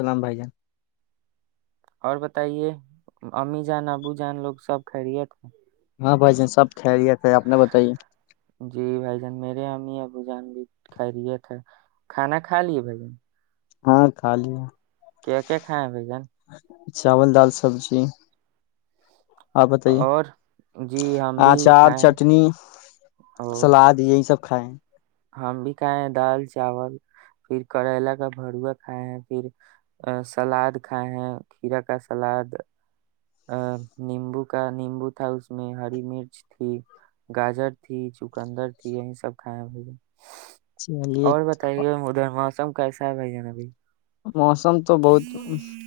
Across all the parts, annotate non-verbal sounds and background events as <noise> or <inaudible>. سلام بھائی جان اور بتائیے امی جان ابو جان لوگ سب خیریت ہیں ہاں بھائی جانب کھ جی بھائی جان میرے ہم ہی اب ب جان بھی کھا رہیا تھا کھانا کھا لیے بھائی جن ہاں خالی ہے کیا کیا کھ ہیں بھ جان چاول دال سبزی آپ بتائیے اور جی ہم بھی آچار کھائے ہیں، چٹنی او سلاد یہی سب کائےیں ہم بھی کھائے ہیں دال چاول پھر کریلا کا بروا کھائے ہیں پھر سلاد کھائے ہیں کھیرا کا سلاد ا نیمبو کا نیمبو تھا اس میں ہری مرچ تھی گاجر تھی چکندر تھی یہی سب کھائے ب چلیے اور بتائیے مدھر موسم کیسا ہے بھائی جانا بائی موسم تو بہت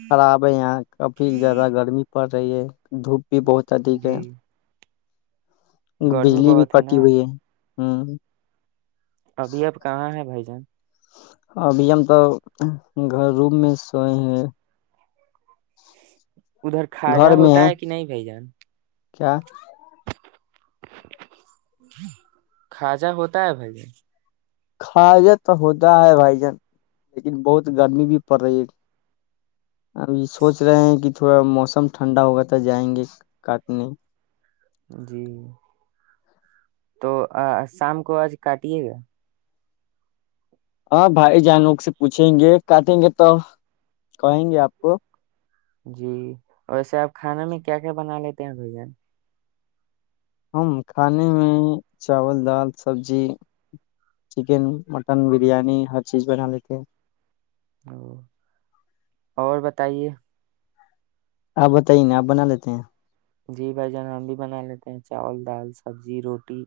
خراب ہے یہاں کافی زیادہ گرمی پڑ رہی ہے دھوپ بھی بہت ادھک ہے جی گرمی بجلی بھی بہت کٹی نا ہوئی ہے ہاں ابھی اب کہاں ہیں بھائی جان ابھی ہم تو گ روم میں سوئے ہیں ادھر کھاجا گھر میں ہوتا ہے کہ نہیں بھائی جان کیا کاجا ہوتا ہے بھائی کاجہ تو ہوتا ہے بھائی جان لیکن بہت گرمی بھی پڑ رہی ہے اب یہ سوچ رہے ہیں کہ تھوڑا موسم ٹھنڈا ہوگا تو جائیں گے کاٹنے جی تو شام کو آج کاٹیے گا ہاں بھائی جانوگ سے پوچھیں گے کاٹیں گے تو کہیں گے آپ کو جی ویسے آپ کھانا میں کیا کیا بنا لیتے ہیں بھین ہم کھانے میں چاول دال سبزی چکن مٹن بریانی ہر چیز بنا لیتے ہیں او اور بتائیے آپ بتائیے نا آپ بنا لیتے ہیں جی بھ جان ہم بھی بنا لیتے ہیں چاول دال سبزی روٹی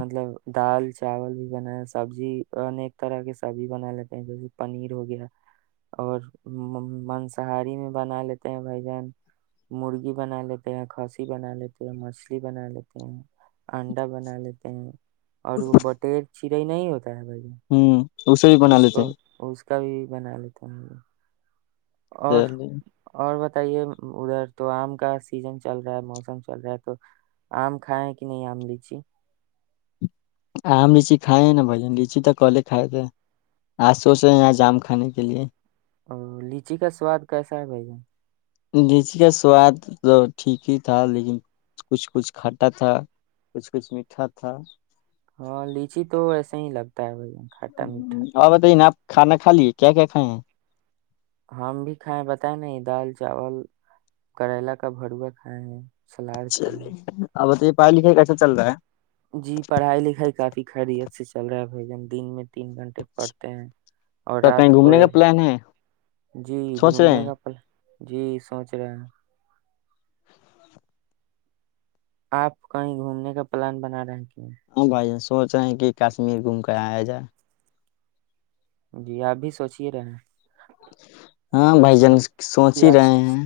مطلب دال چاول بھی بناائے سبزی انیک طرح کے سبزی بنا لیتے ہیں جیسے پنیر ہو گیا اور مانساری میں بنا لیتے ہیں بھائی جان مرغی بنا لیتے ہیں کھسی بنا لیتے ہیں مچھلی بنا لیتے ہیں انڈا بنا لیتے ہیں اور بٹیر چ ساائی نہیں ہوتا <unintelligible> ہوں اسے بھی بنا اس کا لیتے ہیں اس کبھی بنا لیتا ہوں اور چلیے، اور ب بتائیے ادھر تو آم کا سیزن چل رہا ہے موسم چل رہا ہے تو آم کھائے کہ نہیں آم لیچی آم لیچی کھائے ہیں نا بھائی لیچی تو کلے کھائے تھے آج سوچ رہے ہیں آج آم کھانے کے لیے اور لچی کا سواد کیسا ہے بھیا لیچی کا سواد تو ٹھیک ہی تھا لیکن کچھ کچھ کھٹا تھا کچھ کچھ میٹھا تھا ہاں لیچی تو ایسے ہی لگتا ہے بھائی کھٹا میٹھا آپ بتائیے نا آپ کھانا کھا لیے کیا کیا کھائے ہیں ہم بھی کھائےیں بتائے نہیں دال چاول کریلا کا بروا کھائے ہیں سلاد کھائے چلیے ہیں آب تو پڑائی لکھائی کیسا چل رہ ہے جی پڑھائی لکھائی کافی خیریت سے چل رہا ہے بھ جن دن میں تین گھنٹے پڑتے ہیں اور تو رات کہیں کو گھومنے کا ایک پلان ہے جی سوچ رہے گھومنے ہیں کا پل جی سوچ رہے ہیں آپ کہیں گھومنے کا پلان بنا رہے ہیں کہ ہاں بھائی جان سوچ رہے ہیں کہ کشمیر گھوم کر آیا جائے جی آپ بھی سوچی ہی رہے ہیں ہاں بھائی جان سوچ ہی رہے ہیں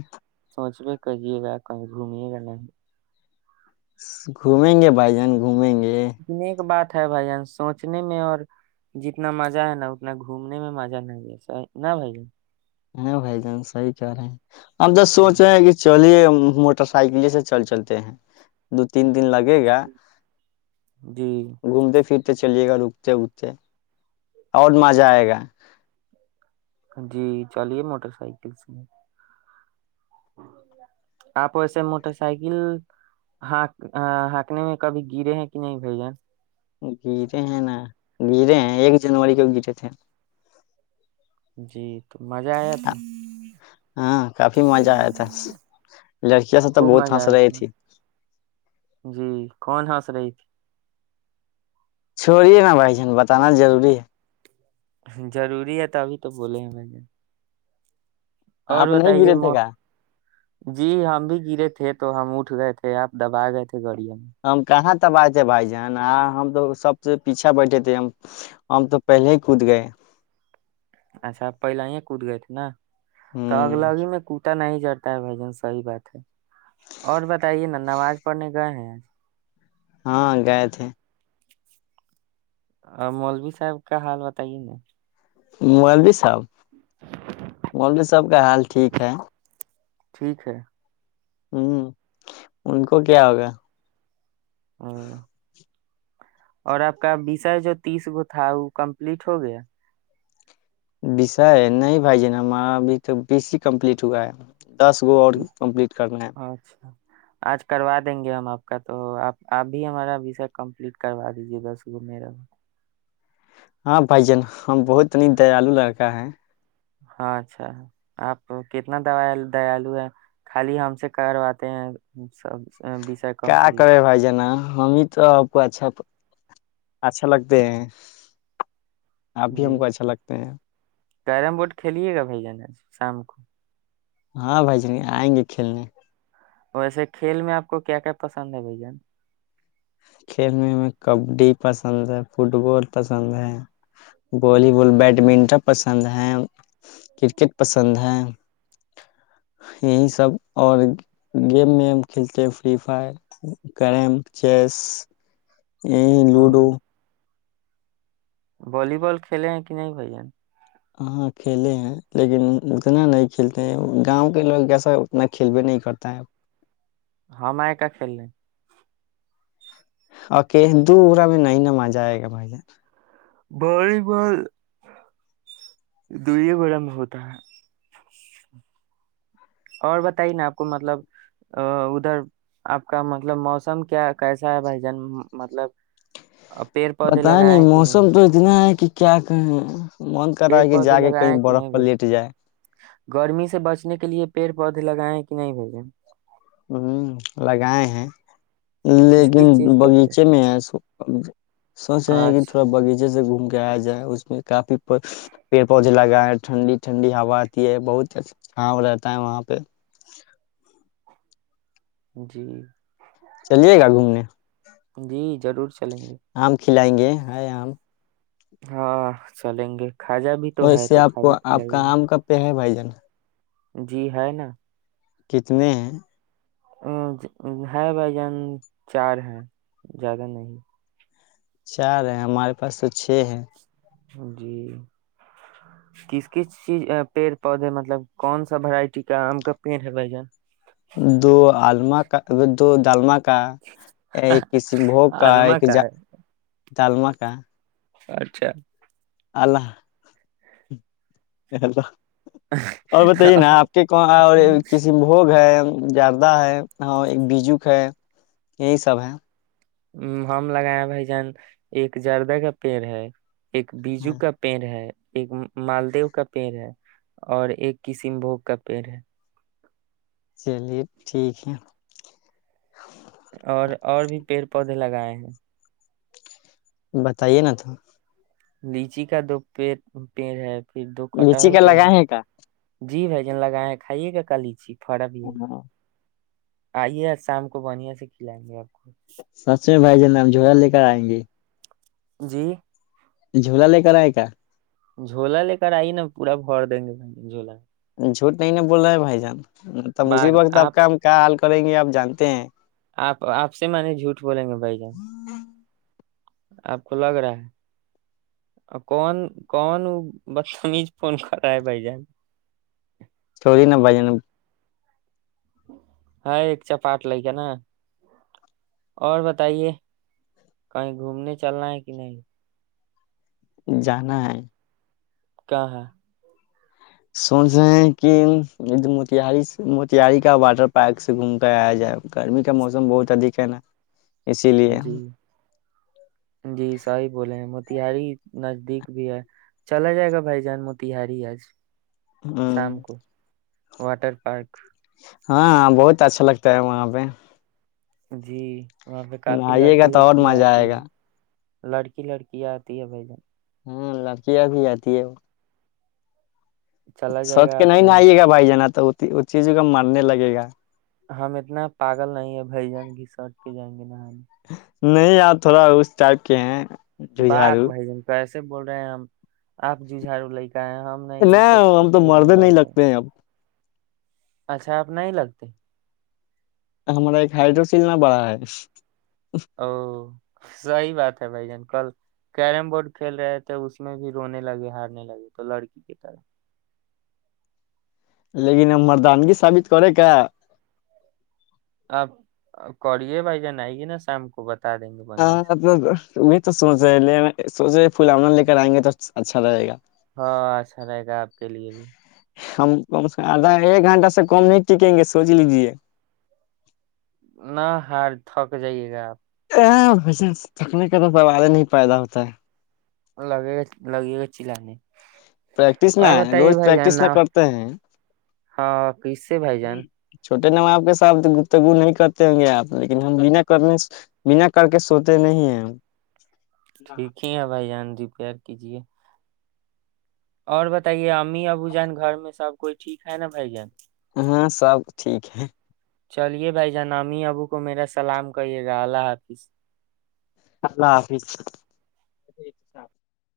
کہجے گ کہیں گھمی گ گھومیں گے بھائی جان گھومیں گے اتنے ایک بات بھائی جان سوچنے میں اور جتنا مزہ ہے نا اتنا گھومنے میں مزہ نہیں آ نہ بھائی جان ہاں بھائی جان صحیح کہہ رہے ہیں ہمب تو ہوں، سوچ رہے ہیں کہ چلیے موٹر سائیکل سے چل چلتے ہیں دو تین دن لگے گا جی گھومتے پھرتے تے چلیے گا رکتے اکتے اور مزہ آئے گا جی چلیے موٹر سائیکل سے آپ ویسے موٹر سائیکل ہک ہانکنے میں کبھی گرے ہیں کہ نہیں بھ ج گرے ہیں نا گرے ہیں ایک جنوری کو گرے تھے جی تو مزہ آیا تھا ہاں کافی مزہ آیا تھا لڑکیاں سب تو خوب بہت مزہ ہنس آیا رہی تھا نا؟ تھی تر چھوڑیے نا بھائی جن بتانا ضروری ہے ضروری ہے تو ابھی تو بولے ہیں میں نے اور آپ نہیں بتائیے گرے تھے م کیا جی ہم بھی گرے تھے تو ہم اٹھ گئے تھے آپ دبا گئے تھے گاڑییا میں بات ہے بھائی جان آ ہم تو سب سے پیچھا بیٹھے تھے ہم تو پہلے ہی کود گئے اچھا پہلا یہ کود گئے تھے نا تو اگ ہ لگ ہی میں کوٹا نہیں جرتا ہے بھ جن سحی بات ہے اور بتائیے نا نماز پڑھنے گئے ہیں آج ہاں گئے تھے اور مولوی صاحب کا حال بتائیے نا مائل دیس اچھ بولے سب کا حال ٹھیک ہے ٹھیک ہے ہوں ان کو کیا ہوگا ہ اور آپ کا بیسر جو تیس گ تھا وہ کمپلیٹ ہو گیا وسا ہے نہیں بھائی ج ن ہم ابھی تو بی س کمپلیٹ ہوا ہے دس گو اور کمپلیٹ کر ل ہیں اچھا آج کروا دیں گے ہم آپ کا تو آپ آپ بھی ہماراسک کمپلیٹ کروا دیجیے دس گ میرا ہاں بھائی جان ہم بہت نی دیالو لڑکا ہے ہاں اچھا آپ کتنا دیالو ہے خالی ہم سے کرواتے ہیں سب وشا کیا کمپلیٹ کرے بھائی جانا ہمیں تو اچھا اچھا لگتے آپ بھی ہم جی کو اچھا لگتے ہیں کیرم بورڈ کھیلیے گا بھائی جان شام کو ہاں بھائی جن آئیں گے کھیلنے ویسے کھیل میں آپ کو کیا کیا پسند ہے بھائی جان کھیلنے ہمیں کبڈی پسند ہے فٹ بال پسند ہے والی بال بیڈمنٹن پسند ہے کرکٹ پسند ہے یہی سب اور گیم میں ہم کھیلتے ہیں فری فائر کیریم چیس یہ لوڈو ولیی بول کھیلیں ہیں کہ نہیں بھ جین ہاں کھیلے ہیں لیکن اتنا نہیں کھیلتے ہیں گاؤں کے لوگ جسا اتنا کھیل بھیے نہیں کرتا ہے ہاں میں کیا کھیل ل ہیں اوک د اورہ میں نہیں ن مزہ آئے گا بھائی جان بڑ ب دوئیے بڑا میں ہوتا ہے اور ب <unintelligible> ہی نا آپ کو مطلب <unintelligible> ا ادھر آپ کا مطلب موسم کیا کیسا ہے بھائی جن مطلب <unintelligible> پیڑ پودے بتیں لگائے نہیں ہیں کہ موسم تو اتنا ہے کہ کیا کہ <unintelligible> من کر رہا پیڑ ہے کہ پودے جا کے لگائے کہیں ہیں کہ برف نہیں پر بھائی لٹ جائے <unintelligible> گرمی سے بچنے کے لیے پیڑ پودے لگائے کہ نہیں بھیجیں <unintelligible> ہوں لگائے ہیں <unintelligible> کس لیکن کس چیز کا پیڑ؟ باغیچے میں ہے سوچ رہے ہیں کہ تھوڑا اچھا باغیچے سے گھوم گایا جائے اس میں کافی <unintelligible> پیڑ پوودے لگا <unintelligible> ٹھنڈی ٹھنڈی ہوا آتی ہے بہتھ رہتا ہے وہاں پہ <unintelligible> جی <unintelligible> چلیے گا گھومنے <unintelligible> جی ضرور <unintelligible> چلیں گے <unintelligible> آم کھلائیں گے ہے آ ہم <unintelligible> ہاں چلیں گے <unintelligible> اور تو اس ہے سے تو آپ کو کھاجا آپ کا کھلائیے آم ک پہ ہے بھائی جان <unintelligible> ہ <inaudible> جی ہے نا <unintelligible> کتنے ہیں <unintelligible> ا ہے بھائی جان چار ہے زیادہ نہیں <unintelligible> چار ہے ہمارے پاس تو چھ ہے جی کس کس چیز پیڑ پودے مطلب کون سا ورائٹی کا آم کا پیڑ ہے دو آما کا دو ڈالمہ کا ایک کسیم بھوگ کا آزما ایک ج ہے تال مک اچھا اللہ توا اور بتائیے نا آپ کے کواں اور کسیم بھوگ ہے جردہ ہے ہاں ایک بیجوک ہے یہی سب ہے ہم لگایا بھائی جان ایک جردہ کا پیڑ ہے ایک بیجو ہاں کا پینڑ ہے ایک مالدیو کا پیڑ ہے اور ایک کسین بھوگ کا پیڑ ہے چلیے ٹھیک ہے اور اور بھی پیڑ پودے لگائے ہیں بتائیے نا تو لیچی کا دو پڑ پیڑ ہے پھر دو لچی کٹہل کا لگا ہے کا جی بھ جن لگائےیں ہیں کھائیے کے کالی چی پڑا بھی ہے ہاں آئیے آج شام کو بنھیا سے کھلائیں گے آپ کو سچ بھائی جن ہم جلا لے کر آئیں گے جی جھولا لے کرا ہے کا جھولا لے کر آئی نا پورا بور دیں گے بھ جھولا جھوٹ نہیں ن بول رہ ہے بائی جان تم اسی وقت آپ کا ہمل کریں گے آپ جانتے ہیں آپ آپ سے میں نے جھوٹ بولیں گے بھائی جان آپ کو لگ رہا ہے اور کون کون بدتمیز فون کر رہا ہے بھائی جان چوڑی نب جان ہاں ایک چپاٹ لے گ نا اور بتائیے کہیں گھومنے چلنا ہے کہ نہیں جانائ کیا ہے سن رہ ہیں کہھر موتاری سے موتاری کا واٹر پارک سے گھوم کر آیا جائے گرمی کا موسم بہت ادھ ہے نا اسی لیے جی جی شاہ بولے ہیں م تہاری نزدیک بھی ہے چلا جائے گا بھائی جان م تہاری آج ہوں، شام کو واٹر پارک ہاںاں بہت اچھا لگتا ہے وہاں پہ جی وہاں پہ کافی نہائیے گا لڑکے تو اور لڑکیاں مزہ آتی آئے ہیں گا لڑکی لڑکی آتی ہے بھائی جن ہوں لڑکییاں بھی آاتتی ہے وہ چلا جائے سوچ گا کے نہیں ن آئیے اسنان گا بھائی جانا تو وہ چیزوں کا مرنے لگے گا ہم اتنا پاگل نہیں ہے بھ جان کی سرٹ کے جائیں گے نہ ہ <inaudible> نہیں یار تھوڑا اس ٹائپ کے ہیں بااک ججھارو بھائی جن کا ایسے سے بول رہے ہیں ہم آپ ج جھارو ل کہیں ہم نہیں وہ سب کے ہم تو پھیر میں مردے نہیں رہتے ہیں لگتے اب اچھا آپ نہیں لگتے ہمارا ایک ہائڈروسلنا بڑا ہے او صی بات ہے بھائی جان کل کیرم بورڈ کھیل رہے تھے اس میں بھی رونے لگے ہارنے لگے تو لڑکی کی طرح لیکن ا مردانگی سثابت کرے کا آپ کریے بھائی جان آئی گے نا شام کو بتا دیں گے بڑھیا ہاں میں تو سوج لے سوچے پلاؤون لے کر آئیں گے تو اچھا رہے گا ہاں اچھا رہے گا آپ کے لیے بھی ہم کم سے کم آدھا ایک گھنٹہ سے کم نہیں ٹکیں گے سوچ لیجیے نہ ہار تھک جائیے گا آپ وے تھکنے کا تو سوار نہیں پیدا ہوتا ہے لگے گ لگے گئی چ ل نے پریکٹس نہ ہے روز پریکٹس نہ کرتے ہیں ہاں کیسے بھائی جان چھوٹے نواب کے ساتھ گفتگو نہیں کرتے ہوں گے آپ لیکن ہم بنا کرنے بنا کر کے سوتے نہیں ہیں ٹھیک ہی ہے بھائی جان دییپ پیر کیجیے اور بتائیے ہم ممی ابو جان گھر میں سب کوئی ٹھیک ہے نا بھائی جان ہاں سب ٹھیک ہے چلیے بھائی جناامی ابو کو میرا سلام کریے گا اللہ حافظ اللہ حافظ